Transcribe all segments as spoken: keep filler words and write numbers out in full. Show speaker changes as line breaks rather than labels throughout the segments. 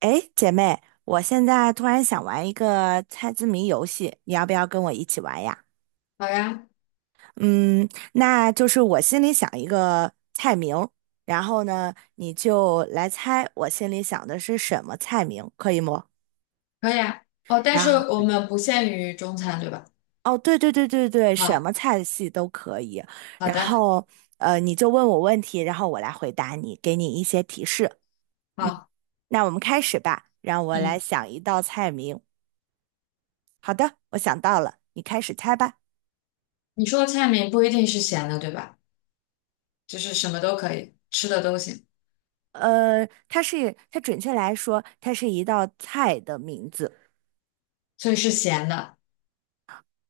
诶，姐妹，我现在突然想玩一个猜字谜游戏，你要不要跟我一起玩呀？
好呀。
嗯，那就是我心里想一个菜名，然后呢，你就来猜我心里想的是什么菜名，可以吗？
可以啊。哦，但
然
是
后，
我们不限于中餐，对吧？
哦，对对对对对，什
好，
么菜系都可以。
好
然
的，
后，呃，你就问我问题，然后我来回答你，给你一些提示。嗯，
好，
那我们开始吧，让我来
嗯，
想一道菜名。好的，我想到了，你开始猜吧。
你说的菜名不一定是咸的，对吧？就是什么都可以，吃的都行，
呃，它是它准确来说，它是一道菜的名字。
所以是咸的。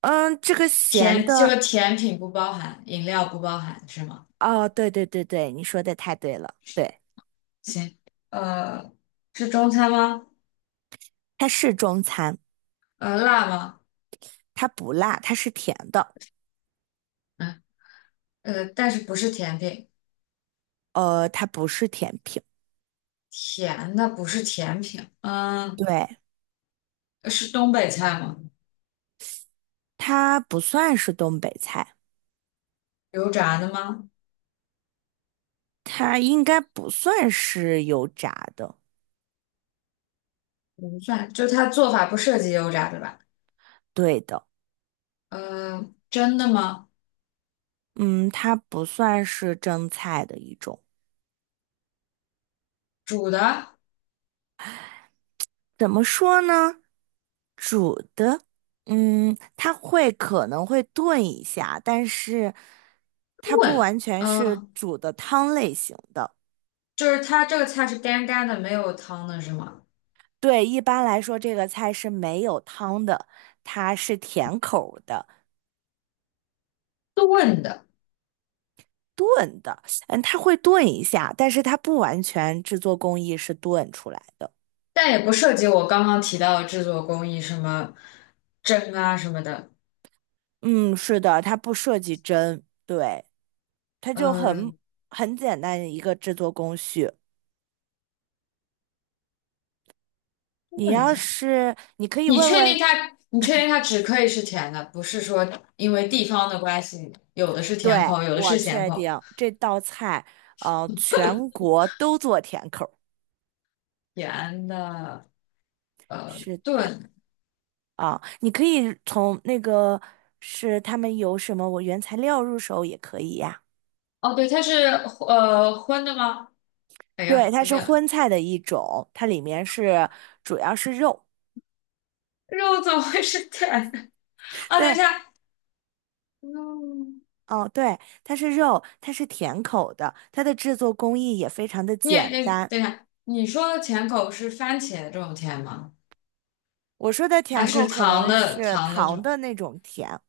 嗯，这个咸
甜，就
的，
是甜品不包含，饮料不包含，是吗？
哦，对对对对，你说的太对了，对，
行，呃，是中餐吗？
它是中餐，
呃，辣吗？
它不辣，它是甜的，
嗯，呃，但是不是甜品，
呃，它不是甜品，
甜的不是甜品。嗯，
对，
是东北菜吗？
它不算是东北菜，
油炸的吗？
它应该不算是油炸的，
不算，就它做法不涉及油炸，对吧？
对的。
呃，真的吗？
嗯，它不算是蒸菜的一种。
煮的？
怎么说呢？煮的，嗯，它会可能会炖一下，但是它不
炖，
完全是
嗯，
煮的汤类型的。
就是它这个菜是干干的，没有汤的是吗？
对，一般来说这个菜是没有汤的，它是甜口儿的。
炖的，
嗯，它会炖一下，但是它不完全制作工艺是炖出来的。
但也不涉及我刚刚提到的制作工艺，什么蒸啊什么的。
嗯，是的，它不涉及蒸，对，它就很
嗯，
很简单的一个制作工序。你
问一
要
下，
是你可以
你
问
确定
问。
它？你确定它只可以是甜的，不是说因为地方的关系，有的是甜
对，
口，有的
我
是咸
确
口。
定这道菜，呃，全国都做甜口儿。
甜的，呃，
是的。
炖。
啊，你可以从那个是他们有什么我原材料入手也可以呀。
哦，对，它是呃荤的吗？哎呦，
对，它
有
是
点
荤菜的一种，它里面是主要是肉。
肉怎么会是甜的？啊，等一
对，
下，嗯，
哦，对，它是肉，它是甜口的，它的制作工艺也非常的
你也
简
你
单。
等一下，你说的甜口是番茄这种甜吗？
我说的
还
甜口
是
可
糖
能
的
是
糖的这
糖
种？
的那种甜，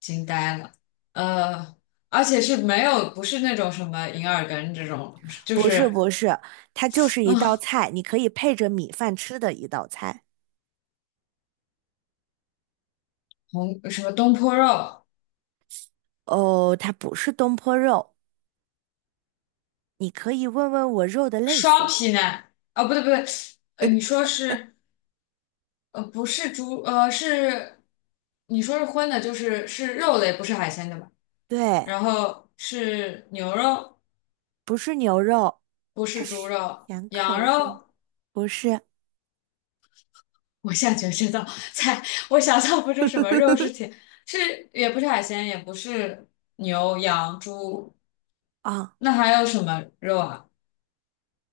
惊呆了，呃，而且是没有，不是那种什么银耳羹这种，就
不是
是
不是，它就是一道
嗯
菜，你可以配着米饭吃的一道菜。
红什么东坡肉、
哦，它不是东坡肉，你可以问问我肉的类
双
型。
皮奶，哦，不对不对，呃，你说是呃不是猪呃是，你说是荤的，就是是肉类，不是海鲜对吧？
对，
然后是牛肉，
不是牛肉，
不
它
是猪
是
肉，
甜
羊
口的，
肉。
不是。
我现在觉得这道菜，我想象不出什么肉是 甜，是也不是海鲜，也不是牛、羊、猪，
啊，
那还有什么肉啊？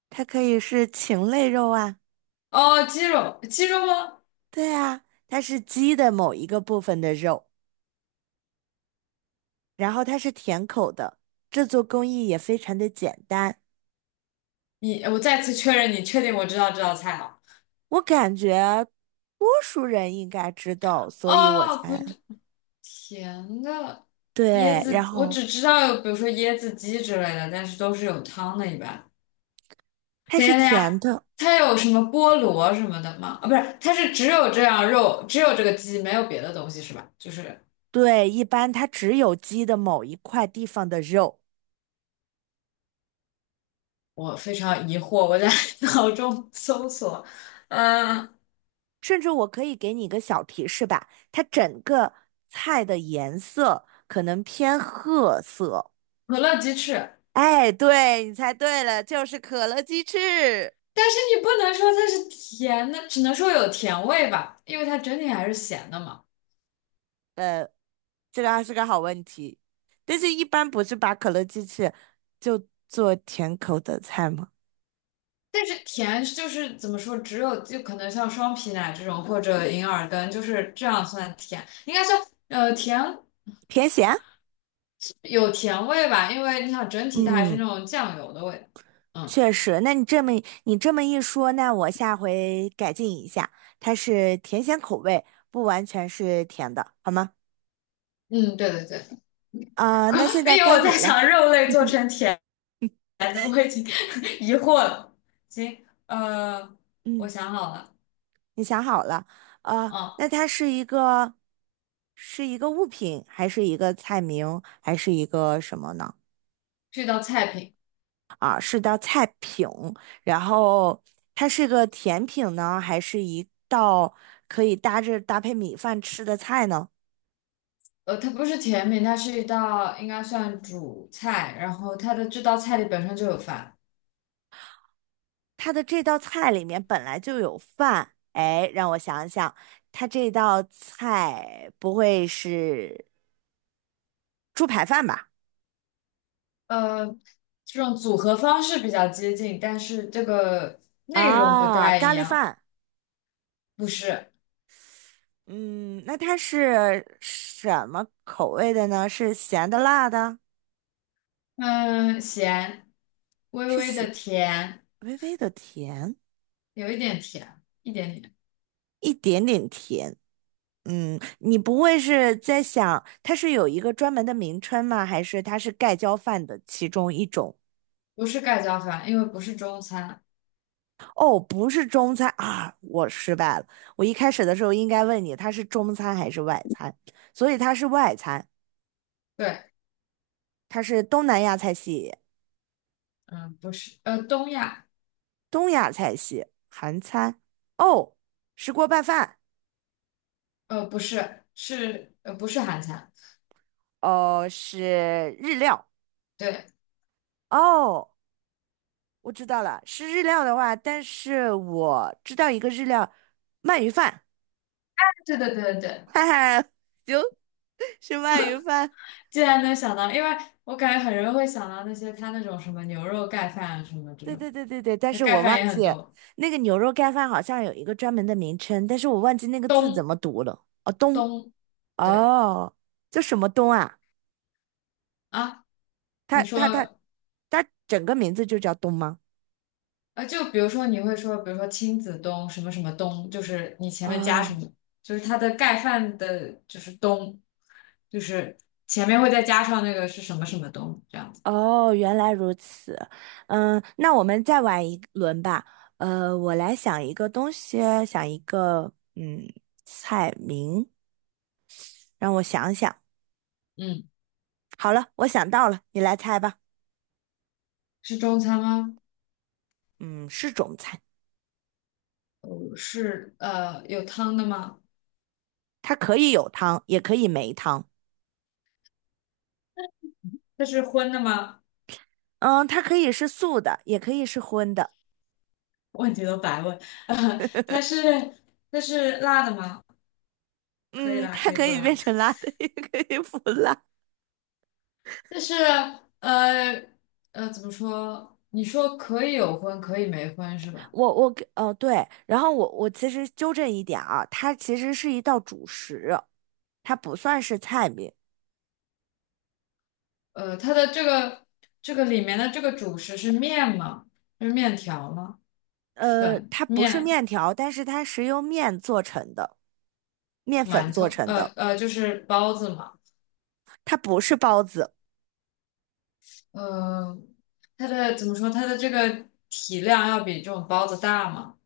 它可以是禽类肉啊。
哦，鸡肉，鸡肉吗？
对啊，它是鸡的某一个部分的肉，然后它是甜口的，制作工艺也非常的简单。
你，我再次确认，你确定我知道这道菜了？
我感觉多数人应该知道，所以我
哦，不
才。
对，甜的椰
对，
子，
然
我
后
只知道有，比如说椰子鸡之类的，但是都是有汤的，一般。
它
等一
是
下，等一下，
甜的。
它有什么菠萝什么的吗？啊，不是，它是只有这样肉，只有这个鸡，没有别的东西是吧？就是。
对，一般它只有鸡的某一块地方的肉。
我非常疑惑，我在 脑中搜索，嗯，
甚至我可以给你一个小提示吧，它整个菜的颜色可能偏褐色。
可乐鸡翅，
哎，对，你猜对了，就是可乐鸡翅。
但是你不能说它是甜的，只能说有甜味吧，因为它整体还是咸的嘛。
这个还是个好问题，但是一般不是把可乐鸡翅就做甜口的菜吗？
但是甜就是怎么说，只有就可能像双皮奶这种或者银耳羹，就是这样算甜，应该算呃甜
甜咸？
有甜味吧，因为你想整体它还是
嗯。
那种酱油的味道。嗯
确实，那你这么你这么一说，那我下回改进一下，它是甜咸口味，不完全是甜的，好吗？
嗯，对对对，
啊、那现 在
因为
该
我在
你了。
想肉类做成甜。来的，我已经 疑惑了。行，呃，我
嗯，
想好了，
你想好了，啊，
哦，
那它是一个是一个物品，还是一个菜名，还是一个什么呢？
这道菜品，
啊，是道菜品，然后它是个甜品呢，还是一道可以搭着搭配米饭吃的菜呢？
呃，它不是甜品，它是一道应该算主菜，然后它的这道菜里本身就有饭，
它的这道菜里面本来就有饭，哎，让我想想，它这道菜不会是猪排饭吧？
呃，这种组合方式比较接近，但是这个内容不
啊，
太
咖
一
喱
样，
饭。
不是，
嗯，那它是什么口味的呢？是咸的、辣的，
嗯，咸，微
是
微
咸，
的甜，
微微的甜，
有一点甜，一点点，
一点点甜。嗯，你不会是在想它是有一个专门的名称吗？还是它是盖浇饭的其中一种？
不是盖浇饭，因为不是中餐，
哦，不是中餐啊，我失败了。我一开始的时候应该问你，它是中餐还是外餐？所以它是外餐，
对，
它是东南亚菜系、
嗯，不是，呃，东亚。
东亚菜系、韩餐。哦，石锅拌饭。
呃，不是，是呃，不是韩餐，
哦，是日料。
对，
哦，我知道了，是日料的话，但是我知道一个日料，鳗鱼饭。
对对对对，对。
哈哈，行，是鳗鱼饭。
竟然能想到，因为我感觉很容易会想到那些他那种什么牛肉盖饭啊什么这
对
种，
对对对对，但
那
是
盖
我
饭
忘
也
记
很多，
那个牛肉盖饭好像有一个专门的名称，但是我忘记那个字怎
东
么读了。哦，东，
东，对
哦，叫什么东啊？
啊，
它
你
它它
说
它整个名字就叫东吗？
呃，就比如说你会说，比如说亲子东什么什么东，就是你前面加
哦
什么，就是它的盖饭的，就是东，就是前面会再加上那个是什么什么东这样子，
哦，原来如此。嗯，那我们再玩一轮吧。呃，我来想一个东西，想一个嗯菜名，让我想想。
嗯，
好了，我想到了，你来猜吧。
是中餐吗？
嗯，是中菜，
是呃有汤的吗？
它可以有汤，也可以没汤。
它是荤的吗？
嗯，它可以是素的，也可以是荤的。
问题都白问。呃，它是它是辣的吗？可以
嗯，
辣，
它
可以
可
不
以变
辣。
成辣的，也可以不辣。
但是呃呃，怎么说？你说可以有荤，可以没荤是吧？
我我给呃对，然后我我其实纠正一点啊，它其实是一道主食，它不算是菜名。
呃，它的这个这个里面的这个主食是面吗？是面条吗？
呃，
粉、
它不是
面、
面条，但是它是由面做成的，面粉
馒
做
头，
成
呃
的，
呃，就是包子嘛。
它不是包子。
呃，它的怎么说？它的这个体量要比这种包子大吗？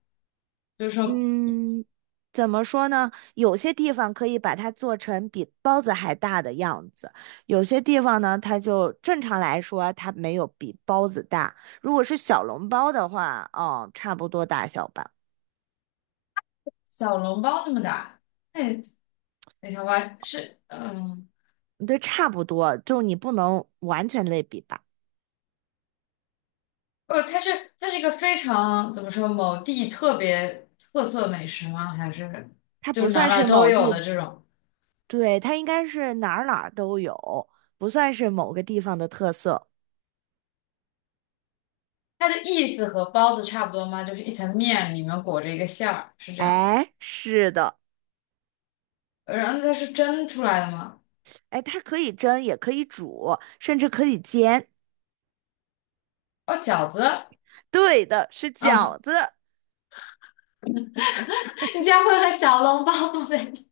就是说
嗯，怎么说呢？有些地方可以把它做成比包子还大的样子，有些地方呢，它就正常来说它没有比包子大。如果是小笼包的话，嗯，差不多大小吧。
小笼包那么大。哎，那条华是，嗯，
对，差不多，就你不能完全类比吧。
哦，它是它是一个非常怎么说某地特别特色美食吗？还是
它
就是
不
哪
算
哪
是
都
某
有的
地，
这种？
对，它应该是哪儿哪儿都有，不算是某个地方的特色。
它的意思和包子差不多吗？就是一层面里面裹着一个馅儿，是这样吗？
哎，是的。
呃然后它是蒸出来的吗？
哎，它可以蒸，也可以煮，甚至可以煎。
哦，饺子
对的，是
啊，
饺子。
你家会和小笼包不在一起？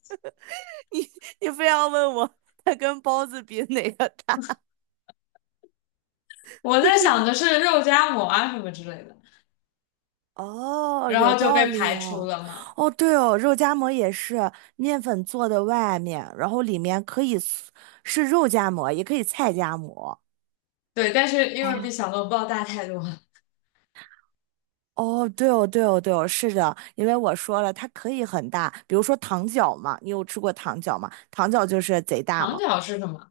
你你非要问我它跟包子比哪个大，
我
我
在
真的。
想的是肉夹馍啊什么之类的，
哦，
然
有
后就
道
被
理
排除
哦。
了嘛。
哦，对哦，肉夹馍也是面粉做的外面，然后里面可以是是肉夹馍，也可以菜夹馍。
对，但是因为比
哎，
小笼包大太多了。
哦，对哦，对哦，对哦，是的，因为我说了，它可以很大，比如说糖饺嘛，你有吃过糖饺吗？糖饺就是贼大
糖
嘛。
饺是什么？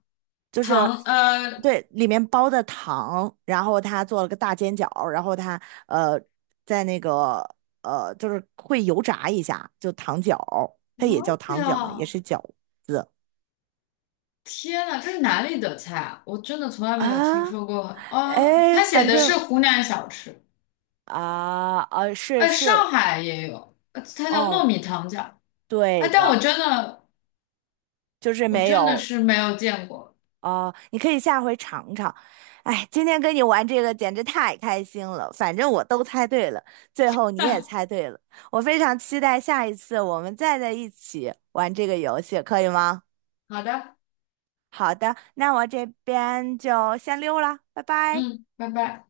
就是
糖呃
对里面包的糖，然后他做了个大煎饺，然后他呃在那个呃就是会油炸一下，就糖饺，它也叫
是
糖饺嘛，也
啊，
是饺
天呐，这是哪里的菜啊？我真的从来没有听
啊，
说过。啊！
哎，
他写
反
的是
正
湖南小吃，
啊啊是
哎，
是，
上海也有，呃它叫糯
嗯，
米糖饺。哎，
对
但我
的，
真的，
就是
我
没
真的
有。
是没有见过。
哦，你可以下回尝尝。哎，今天跟你玩这个简直太开心了，反正我都猜对了，最后你也猜对了。我非常期待下一次我们再在一起玩这个游戏，可以吗？
好的，
好的，那我这边就先溜了，拜拜。
嗯，拜拜。